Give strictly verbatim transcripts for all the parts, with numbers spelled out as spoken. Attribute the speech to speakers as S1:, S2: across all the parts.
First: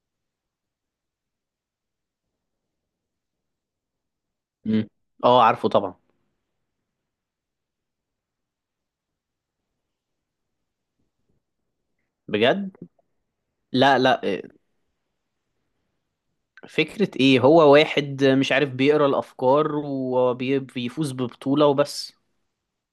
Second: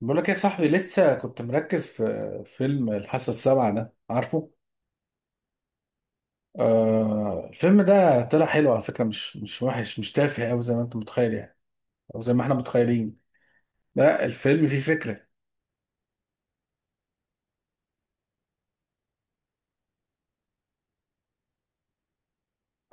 S1: بقول لك يا صاحبي، لسه كنت مركز في فيلم الحاسة السابعة ده، عارفه؟
S2: مم. اه، عارفه طبعا.
S1: آه، الفيلم ده طلع حلو على فكرة، مش مش وحش، مش تافه أوي زي ما أنت متخيل يعني. أو زي ما إحنا
S2: بجد؟
S1: متخيلين.
S2: لا، لا،
S1: لا،
S2: إيه،
S1: الفيلم فيه فكرة.
S2: فكرة ايه؟ هو واحد مش عارف بيقرا الافكار وبيفوز ببطولة وبس.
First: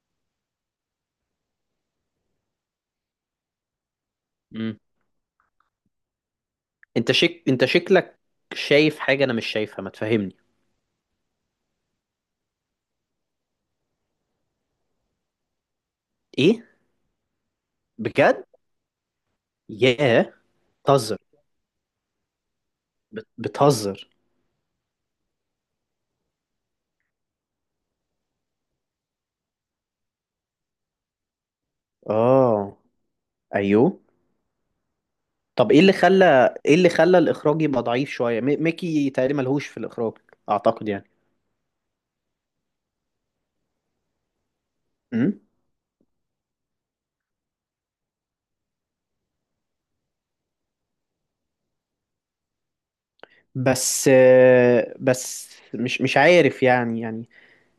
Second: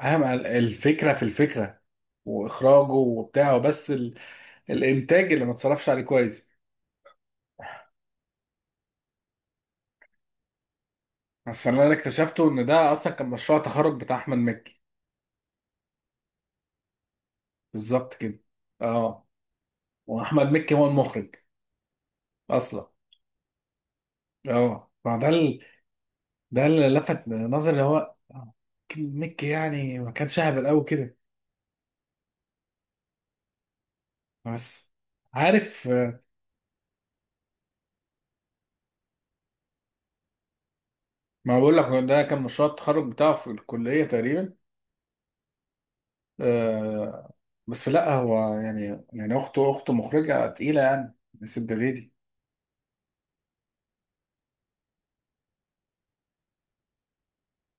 S1: أهم ال- الفكرة في الفكرة، وإخراجه وبتاعه، بس ال...
S2: مم.
S1: الإنتاج اللي ما اتصرفش عليه كويس.
S2: انت شك انت شكلك شايف حاجة انا مش شايفها. ما تفهمني؟
S1: بس اللي أنا اكتشفته إن ده أصلا كان مشروع تخرج بتاع أحمد مكي،
S2: ايه؟
S1: بالظبط كده.
S2: بجد؟
S1: أه.
S2: ياه.
S1: وأحمد مكي هو
S2: بتهزر.
S1: المخرج أصلا.
S2: بت- بتهزر.
S1: أه، ما ده، ده اللي لفت نظري، اللي هو نيك يعني، ما كانش اهبل قوي كده،
S2: اه. ايوه.
S1: بس.
S2: طب ايه
S1: عارف؟
S2: اللي
S1: آه،
S2: خلى ايه اللي خلى الاخراج يبقى ضعيف شوية، مي- ميكي تقريبا ملهوش في الاخراج، اعتقد يعني.
S1: ما بقول لك ده كان مشروع التخرج بتاعه في الكلية تقريبا.
S2: مم.
S1: آه. بس لا، هو يعني يعني اخته اخته مخرجة تقيلة يعني. نسيب دي.
S2: بس آه، بس مش مش عارف يعني يعني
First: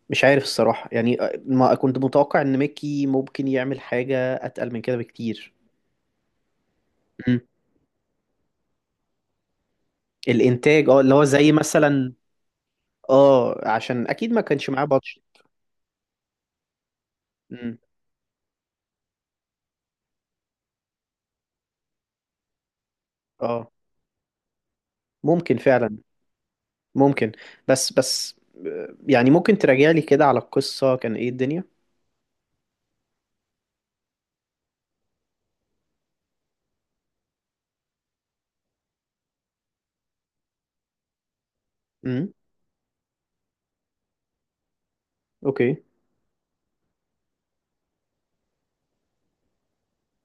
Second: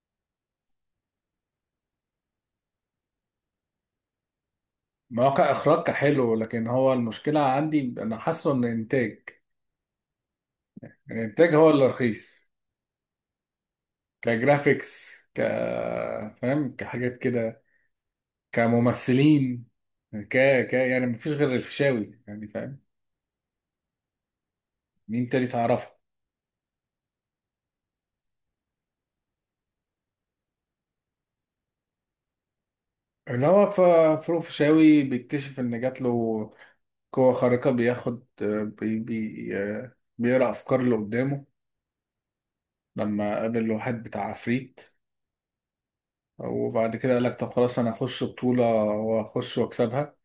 S2: مش عارف الصراحة يعني، آه، ما كنت متوقع ان ميكي ممكن يعمل حاجة اتقل من كده
S1: ما هو
S2: بكتير.
S1: كإخراج كان حلو، لكن هو المشكلة
S2: مم.
S1: عندي، انا حاسه ان انتاج،
S2: الانتاج، اه اللي هو زي
S1: الانتاج هو اللي
S2: مثلا.
S1: رخيص.
S2: اه، عشان اكيد ما كانش معاه
S1: كجرافيكس،
S2: بادجت.
S1: ك فاهم، كحاجات كده،
S2: مم.
S1: كممثلين، ك ك يعني مفيش غير الفيشاوي يعني، فاهم؟
S2: اه،
S1: مين تاني
S2: ممكن
S1: تعرفه؟
S2: فعلا. ممكن. بس بس آه، يعني ممكن تراجع لي كده على القصة، كان ايه الدنيا.
S1: اللي هو ف- فروق فيشاوي بيكتشف ان جات له قوة خارقة، بياخد، آه، بي بي آه، بيقرأ افكار اللي قدامه،
S2: مم.
S1: لما قابل واحد بتاع عفريت.
S2: اوكي.
S1: وبعد كده قال لك: طب خلاص، انا هخش بطولة واخش واكسبها.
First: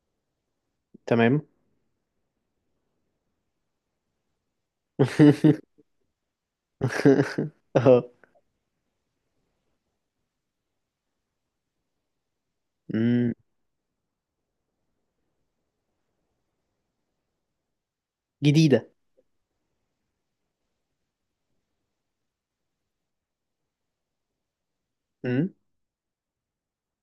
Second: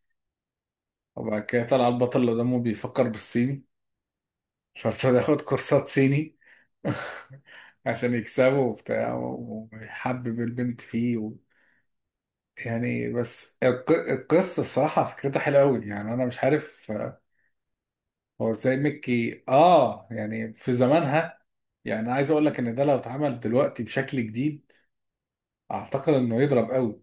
S1: وبعد
S2: تمام.
S1: كده طلع البطل اللي قدامه بيفكر بالصيني، فابتدى ياخد كورسات صيني
S2: اه.
S1: عشان يكسبه وبتاع، ويحبب البنت فيه و... يعني
S2: مم.
S1: بس الق- القصة، الصراحة فكرتها حلوة أوي، يعني أنا مش عارف هو ازاي
S2: جديدة.
S1: مكي اه يعني في زمانها. يعني عايز اقول لك ان ده لو اتعمل دلوقتي بشكل جديد،
S2: مم.
S1: اعتقد انه يضرب قوي،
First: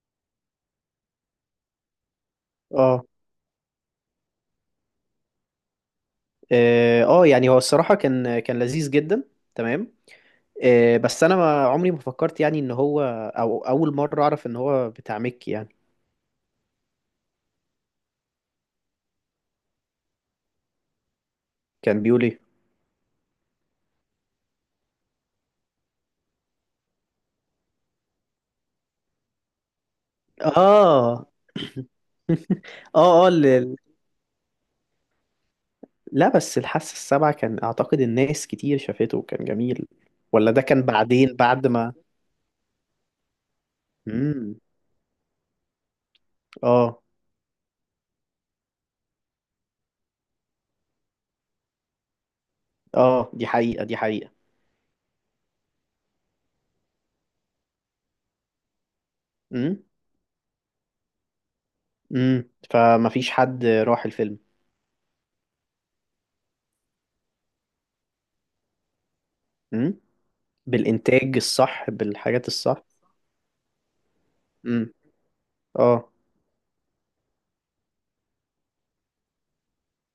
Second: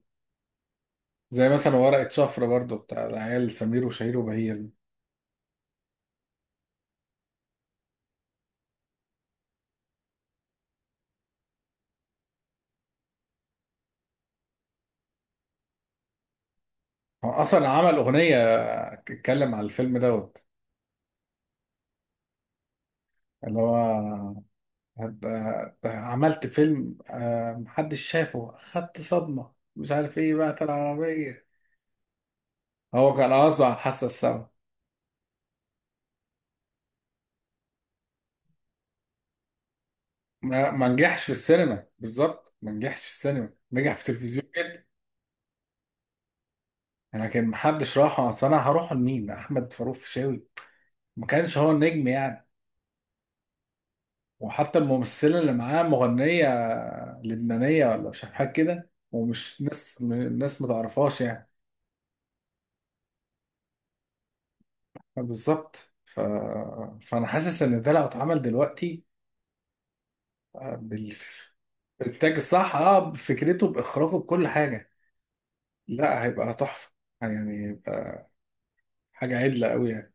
S1: زي مثلا ورقة شفرة، برضو
S2: اه،
S1: بتاع العيال سمير وشهير وبهير دي.
S2: اه، آه، يعني هو الصراحة كان كان لذيذ جدا. تمام. آه، بس انا ما عمري ما فكرت يعني ان هو، او اول مره اعرف ان هو بتاع مكي يعني.
S1: هو اصلا عمل اغنية اتكلم على الفيلم دوت.
S2: كان بيقول ايه؟
S1: اللي هو هبقى- عملت فيلم، آه، محدش شافه، خدت صدمة، مش عارف ايه بقى
S2: اه.
S1: العربية.
S2: اه،
S1: هو
S2: اه،
S1: كان قصده على
S2: ال-
S1: الحاسة السابعة.
S2: لا، بس الحاسة السابعة كان اعتقد الناس كتير شافته وكان جميل، ولا ده
S1: ما
S2: كان
S1: ما نجحش في
S2: بعدين بعد
S1: السينما،
S2: ما.
S1: بالظبط، ما نجحش في السينما، نجح في التلفزيون.
S2: امم. اه.
S1: انا، كان محدش راح، اصل انا هروح لمين؟ احمد فاروق فيشاوي؟ ما كانش هو النجم يعني.
S2: اه، دي حقيقة دي حقيقة.
S1: وحتى الممثله اللي معاه مغنيه لبنانيه، ولا مش عارف حاجه كده، ومش
S2: امم.
S1: ناس، الناس ما تعرفهاش يعني.
S2: امم، فما فيش حد راح الفيلم.
S1: بالظبط ف... فانا حاسس ان ده لو اتعمل دلوقتي
S2: امم.
S1: بال...
S2: بالانتاج الصح،
S1: بالإنتاج
S2: بالحاجات
S1: الصح،
S2: الصح.
S1: اه بفكرته، باخراجه، بكل
S2: امم.
S1: حاجه،
S2: اه.
S1: لا هيبقى تحفه، يعني هيبقى حاجه عدله قوي يعني.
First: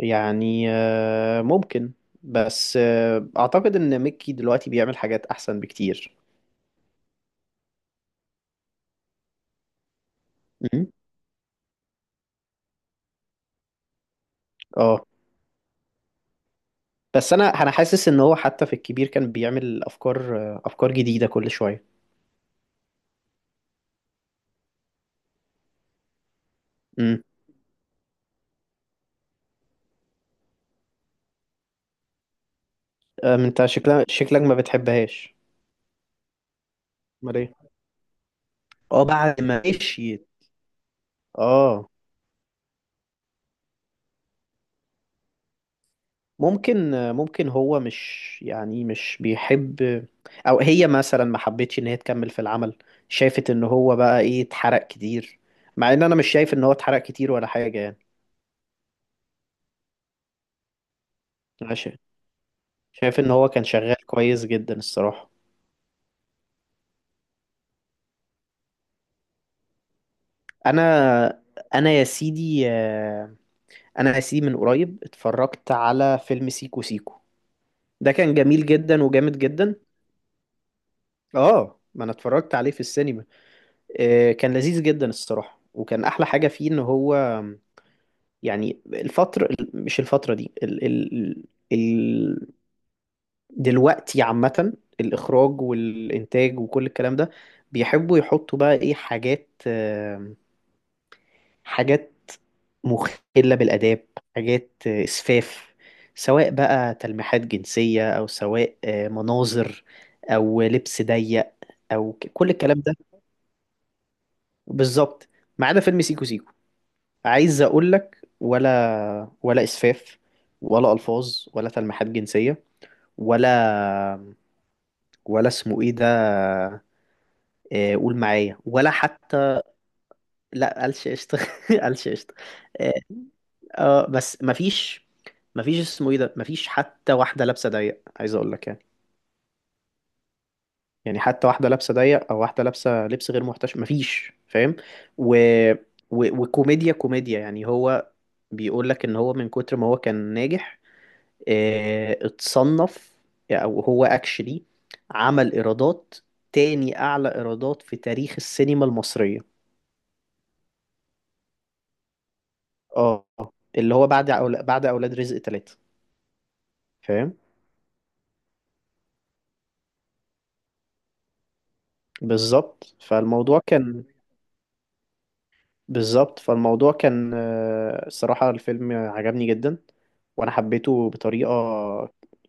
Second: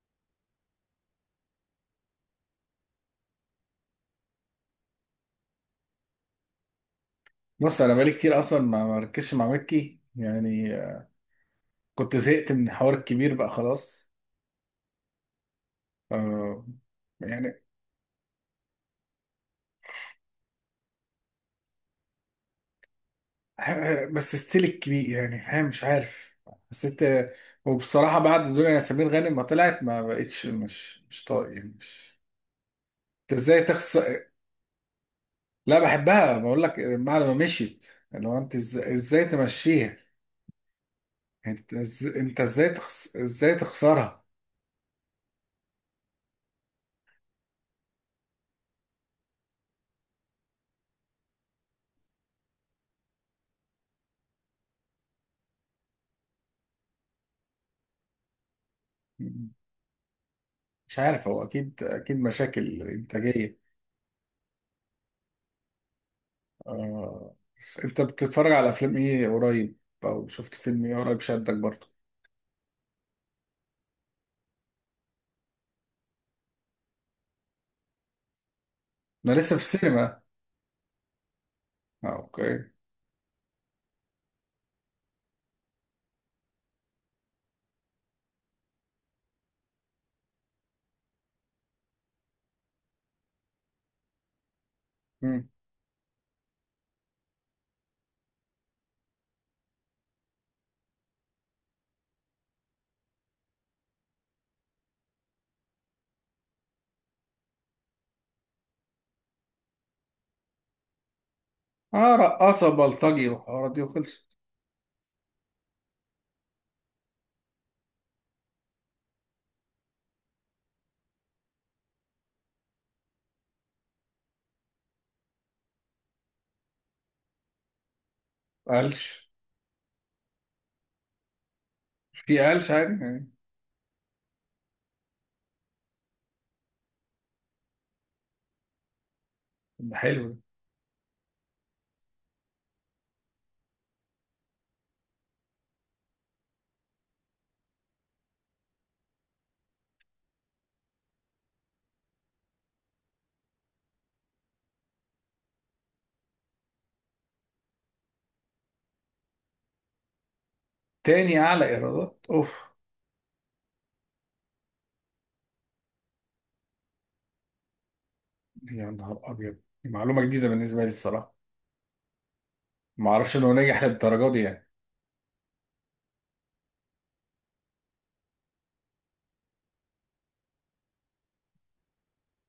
S2: يعني آه، ممكن. بس آه، اعتقد ان ميكي دلوقتي بيعمل حاجات احسن بكتير.
S1: بص، انا بقالي كتير اصلا ما مركزش مع مكي يعني،
S2: مم.
S1: كنت زهقت من الحوار الكبير بقى خلاص.
S2: اه،
S1: آه
S2: بس انا
S1: يعني،
S2: انا حاسس ان هو حتى في الكبير كان بيعمل افكار، آه، افكار جديده كل شويه.
S1: ه- ه- بس ستيل الكبير يعني، ها مش عارف، حسيت.
S2: امم.
S1: وبصراحة، بعد دنيا ياسمين غانم ما طلعت، ما بقتش، مش مش طايق يعني، مش. انت ازاي
S2: انت شكلك
S1: تخسر؟
S2: شكلك ما بتحبهاش.
S1: لا، بحبها، بقول لك بعد ما
S2: امال ايه؟
S1: مشيت. لو انت إز-
S2: اه،
S1: ازاي
S2: بعد ما
S1: تمشيها؟
S2: مشيت.
S1: انت
S2: اه.
S1: إز- انت ازاي تخس... ازاي تخسرها؟
S2: ممكن آه، ممكن هو مش يعني مش بيحب، او هي مثلا ما حبتش ان هي تكمل في العمل. شافت ان هو بقى ايه، اتحرق كتير، مع ان انا مش شايف ان هو اتحرق كتير ولا حاجه يعني.
S1: مش عارف، هو
S2: أنا
S1: اكيد
S2: شا-
S1: اكيد مشاكل
S2: شايف ان هو
S1: انتاجية.
S2: كان شغال كويس جدا الصراحة.
S1: آه. بس انت بتتفرج على افلام ايه قريب؟ او شفت
S2: انا
S1: فيلم ايه قريب شدك برضه؟
S2: انا يا سيدي، آه، انا يا سيدي من قريب اتفرجت على فيلم سيكو سيكو. ده كان جميل جدا
S1: انا
S2: وجامد
S1: لسه في
S2: جدا.
S1: السينما.
S2: اه، ما
S1: آه،
S2: انا اتفرجت
S1: اوكي.
S2: عليه في السينما. آه، كان لذيذ جدا الصراحة، وكان احلى حاجة فيه ان هو يعني الفترة، مش الفترة دي، ال ال ال دلوقتي عامة،
S1: مم.
S2: الإخراج والإنتاج وكل الكلام ده بيحبوا يحطوا بقى إيه، حاجات آه، حاجات مخلة بالآداب، حاجات آه، إسفاف، سواء بقى تلميحات جنسية، أو سواء آه، مناظر، أو لبس ضيق، أو
S1: اه،
S2: ك- كل
S1: رقاصة
S2: الكلام ده.
S1: بلطجي والحوارات دي، وخلصت.
S2: بالظبط. ما عدا فيلم سيكو سيكو، عايز أقولك ولا ولا إسفاف، ولا ألفاظ، ولا تلميحات جنسية، ولا ولا اسمه إيه ده، آه، قول معايا، ولا
S1: قلش.
S2: حتى. لا، قالش قشطة. قالش قشطة.
S1: في قلش
S2: آه.
S1: عادي يعني.
S2: اه بس مفيش، مفيش اسمه ايه ده، مفيش حتى واحدة لابسة ضيق، عايز اقول لك يعني.
S1: ده حلو ده.
S2: يعني حتى واحدة لابسة ضيق او واحدة لابسة لبس غير محتشم مفيش، فاهم؟ و... و... وكوميديا، كوميديا، يعني هو بيقول لك ان هو من كتر ما هو كان ناجح اه... اتصنف، او هو اكشلي، عمل ايرادات تاني اعلى ايرادات في تاريخ السينما المصرية.
S1: تاني اعلى ايرادات؟ اوف.
S2: اه. اللي هو بعد أول... بعد اولاد رزق ثلاثة. فاهم.
S1: يا نهار ابيض، دي معلومة جديدة بالنسبة لي الصراحة،
S2: بالظبط
S1: ما اعرفش انه
S2: فالموضوع
S1: ناجح
S2: كان
S1: للدرجة دي يعني.
S2: بالظبط فالموضوع كان آه، الصراحة الفيلم عجبني جدا، وأنا حبيته بطريقة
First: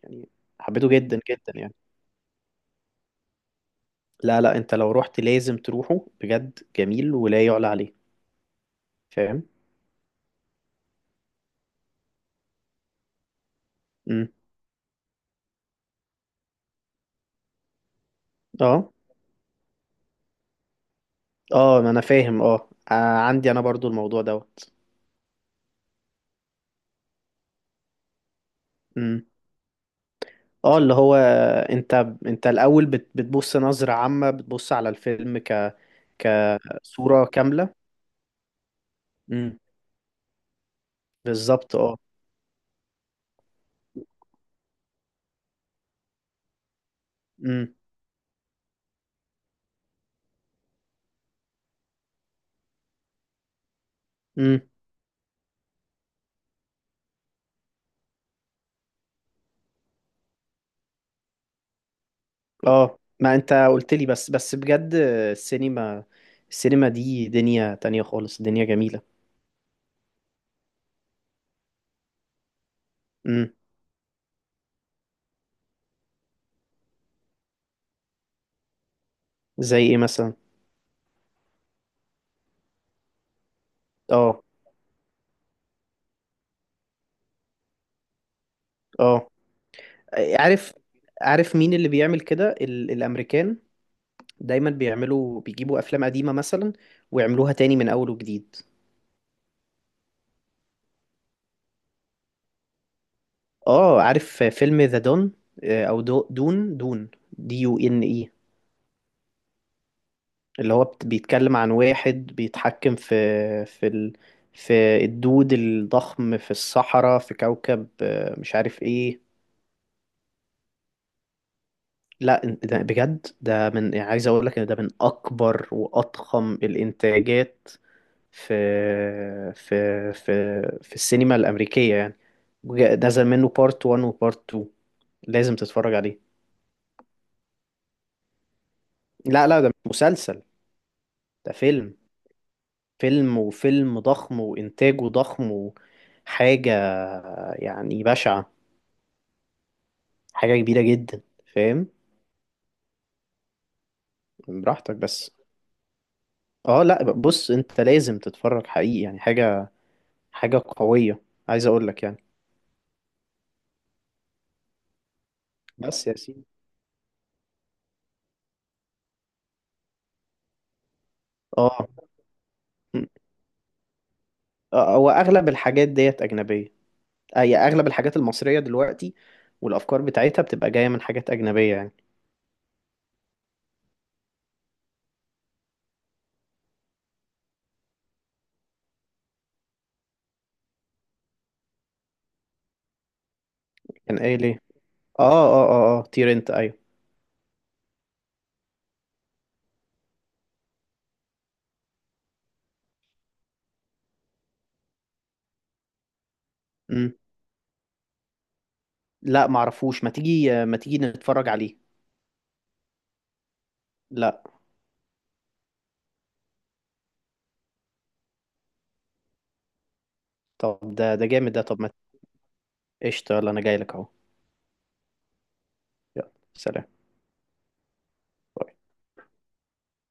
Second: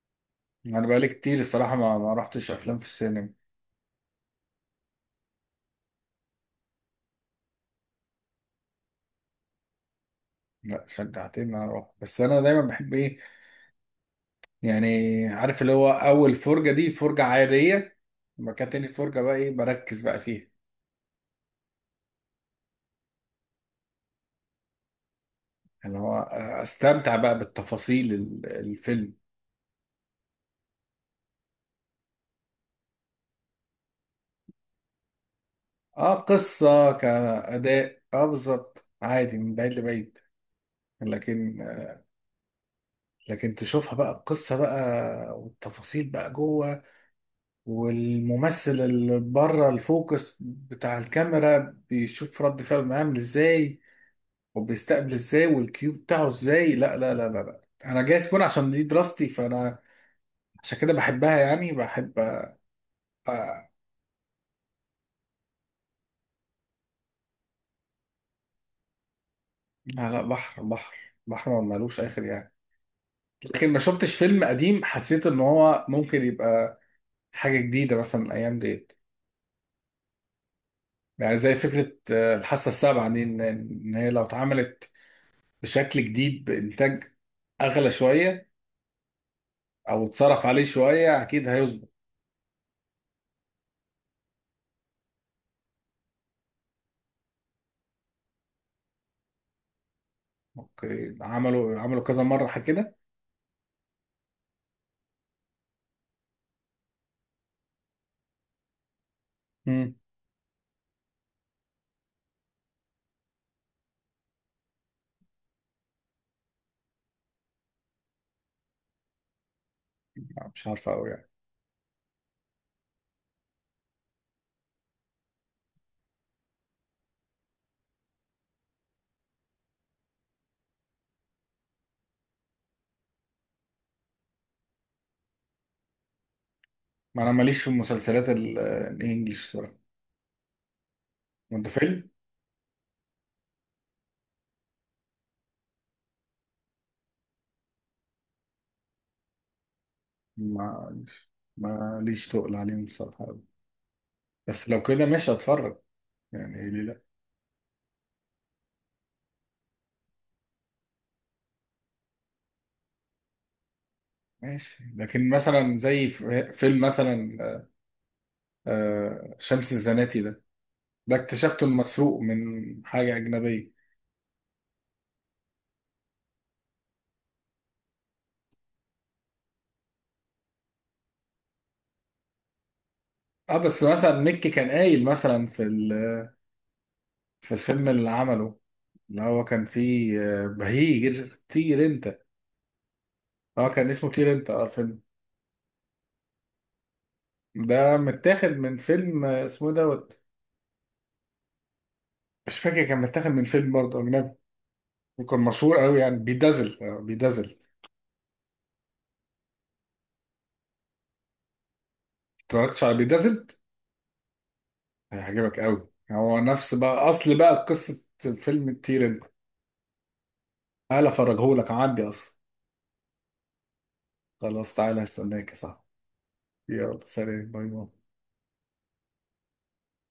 S2: يعني،
S1: انا
S2: حبيته
S1: بقالي
S2: جدا
S1: كتير،
S2: جدا يعني.
S1: الصراحة ما, ما رحتش افلام في السينما.
S2: لا، لا، أنت لو رحت لازم تروحه، بجد جميل ولا يعلى عليه. فاهم؟
S1: لا، شجعتني ان انا اروح، بس انا دايما بحب ايه
S2: امم.
S1: يعني، عارف اللي هو اول فرجة دي فرجة عادية، لما كانت تاني
S2: اه،
S1: فرجة بقى ايه، بركز بقى فيها،
S2: اه، ما أنا فاهم، اه آه، عندي أنا برضو الموضوع دوت.
S1: اللي هو آه، استمتع بقى بالتفاصيل ال- الفيلم.
S2: امم. اه، اللي هو أنت، أنت الأول بت- بتبص نظرة عامة، بتبص على الفيلم ك
S1: اه قصة
S2: كصورة كاملة.
S1: كأداء، اه بالظبط، عادي، من
S2: امم.
S1: بعيد لبعيد. لكن،
S2: بالظبط اه.
S1: لكن تشوفها بقى القصة بقى والتفاصيل بقى جوه، والممثل اللي بره الفوكس بتاع الكاميرا بيشوف رد فعله عامل ازاي،
S2: امم.
S1: وبيستقبل ازاي، والكيو بتاعه ازاي. لا لا لا لا, لا. انا جايز فون عشان دي دراستي، فانا عشان كده بحبها، يعني بحب.
S2: اه، ما انت
S1: آه
S2: قلت لي بس بس بجد، السينما السينما دي دنيا تانية خالص، دنيا جميلة.
S1: لا، لا، بحر بحر، بحر ما ملوش اخر يعني.
S2: امم.
S1: لكن ما شفتش فيلم قديم حسيت ان هو ممكن يبقى حاجة جديدة، مثلا الأيام ديت.
S2: زي ايه مثلا؟
S1: يعني زي فكرة، آه، الحاسة السابعة دي، إن إن هي لو
S2: اه.
S1: اتعملت بشكل جديد بإنتاج أغلى شوية،
S2: اه،
S1: أو اتصرف عليه
S2: عارف،
S1: شوية، أكيد
S2: عارف مين اللي
S1: هيظبط.
S2: بيعمل كده، ال الامريكان دايما بيعملوا، بيجيبوا افلام قديمة مثلا ويعملوها تاني من اول وجديد.
S1: أوكي، عملوا عملوا كذا مرة حاجة كده.
S2: اه عارف فيلم ذا دون، او دو دون دون، دي يو ان اي،
S1: مم.
S2: اللي هو بت- بيتكلم عن واحد بيتحكم في، في ال... في الدود الضخم في الصحراء، في كوكب آه، مش عارف ايه.
S1: لا، مش عارفة أوي يعني.
S2: لا، إن- ده بجد ده، من يعني، عايز اقول لك ان ده من اكبر واضخم الانتاجات في، في، في في السينما الامريكيه يعني. وجا- نزل منه بارت واحد وبارت اتنين، لازم تتفرج عليه.
S1: ما أنا ماليش في المسلسلات ال- آه،
S2: لا،
S1: الإنجليش
S2: لا، ده
S1: صراحة.
S2: مش مسلسل، ده
S1: وأنت
S2: فيلم،
S1: فيلم؟
S2: فيلم، وفيلم ضخم وإنتاجه ضخم، وحاجة يعني بشعة، حاجة كبيرة جدا،
S1: ماليش،
S2: فاهم.
S1: ماليش تقل عليهم الصراحة أوي، بس لو
S2: براحتك
S1: كده
S2: بس.
S1: ماشي أتفرج، يعني ليه
S2: اه،
S1: لأ.
S2: لا، بص انت لازم تتفرج، حقيقي يعني، حاجة، حاجة قوية، عايز اقول لك يعني.
S1: ماشي، لكن مثلا
S2: بس
S1: زي
S2: يا
S1: ف-
S2: سيدي.
S1: فيلم مثلا، آه، آه، شمس الزناتي ده، ده اكتشفته
S2: اه
S1: المسروق من
S2: م.
S1: حاجة أجنبية.
S2: آه، هو اغلب الحاجات ديت اجنبية، اي اغلب الحاجات المصرية دلوقتي والافكار بتاعتها بتبقى جاية من حاجات اجنبية يعني.
S1: اه بس مثلا ميكي كان قايل مثلا في ال- في الفيلم اللي عمله، اللي هو كان فيه آه، بهيج طير انت. اه، كان اسمه
S2: كان
S1: طير
S2: قايل
S1: انت،
S2: ايه؟
S1: اه الفيلم
S2: اه، اه، اه، اه، تير انت، ايوه.
S1: ده متاخد من فيلم، آه، اسمه إيه دوت. مش فاكر، كان متاخد من فيلم برضه أجنبي، وكان مشهور قوي يعني، بيدازل، آه،
S2: مم.
S1: بيدازل.
S2: لا، معرفوش، ما تيجي، ما تيجي نتفرج عليه.
S1: اتفرجتش على بيدازل؟
S2: لا.
S1: هيعجبك قوي، هو نفس بقى أصل بقى قصة فيلم الطير انت.
S2: طب
S1: تعالى
S2: ده ده جامد ده،
S1: أفرجهولك
S2: طب ما.
S1: عندي أصلا.
S2: قشطة، يلا انا جاي لك اهو.
S1: خلاص تعالى، هستناك يا صاحبي.
S2: يلا سلام.
S1: يلا سلام، باي باي.
S2: باي.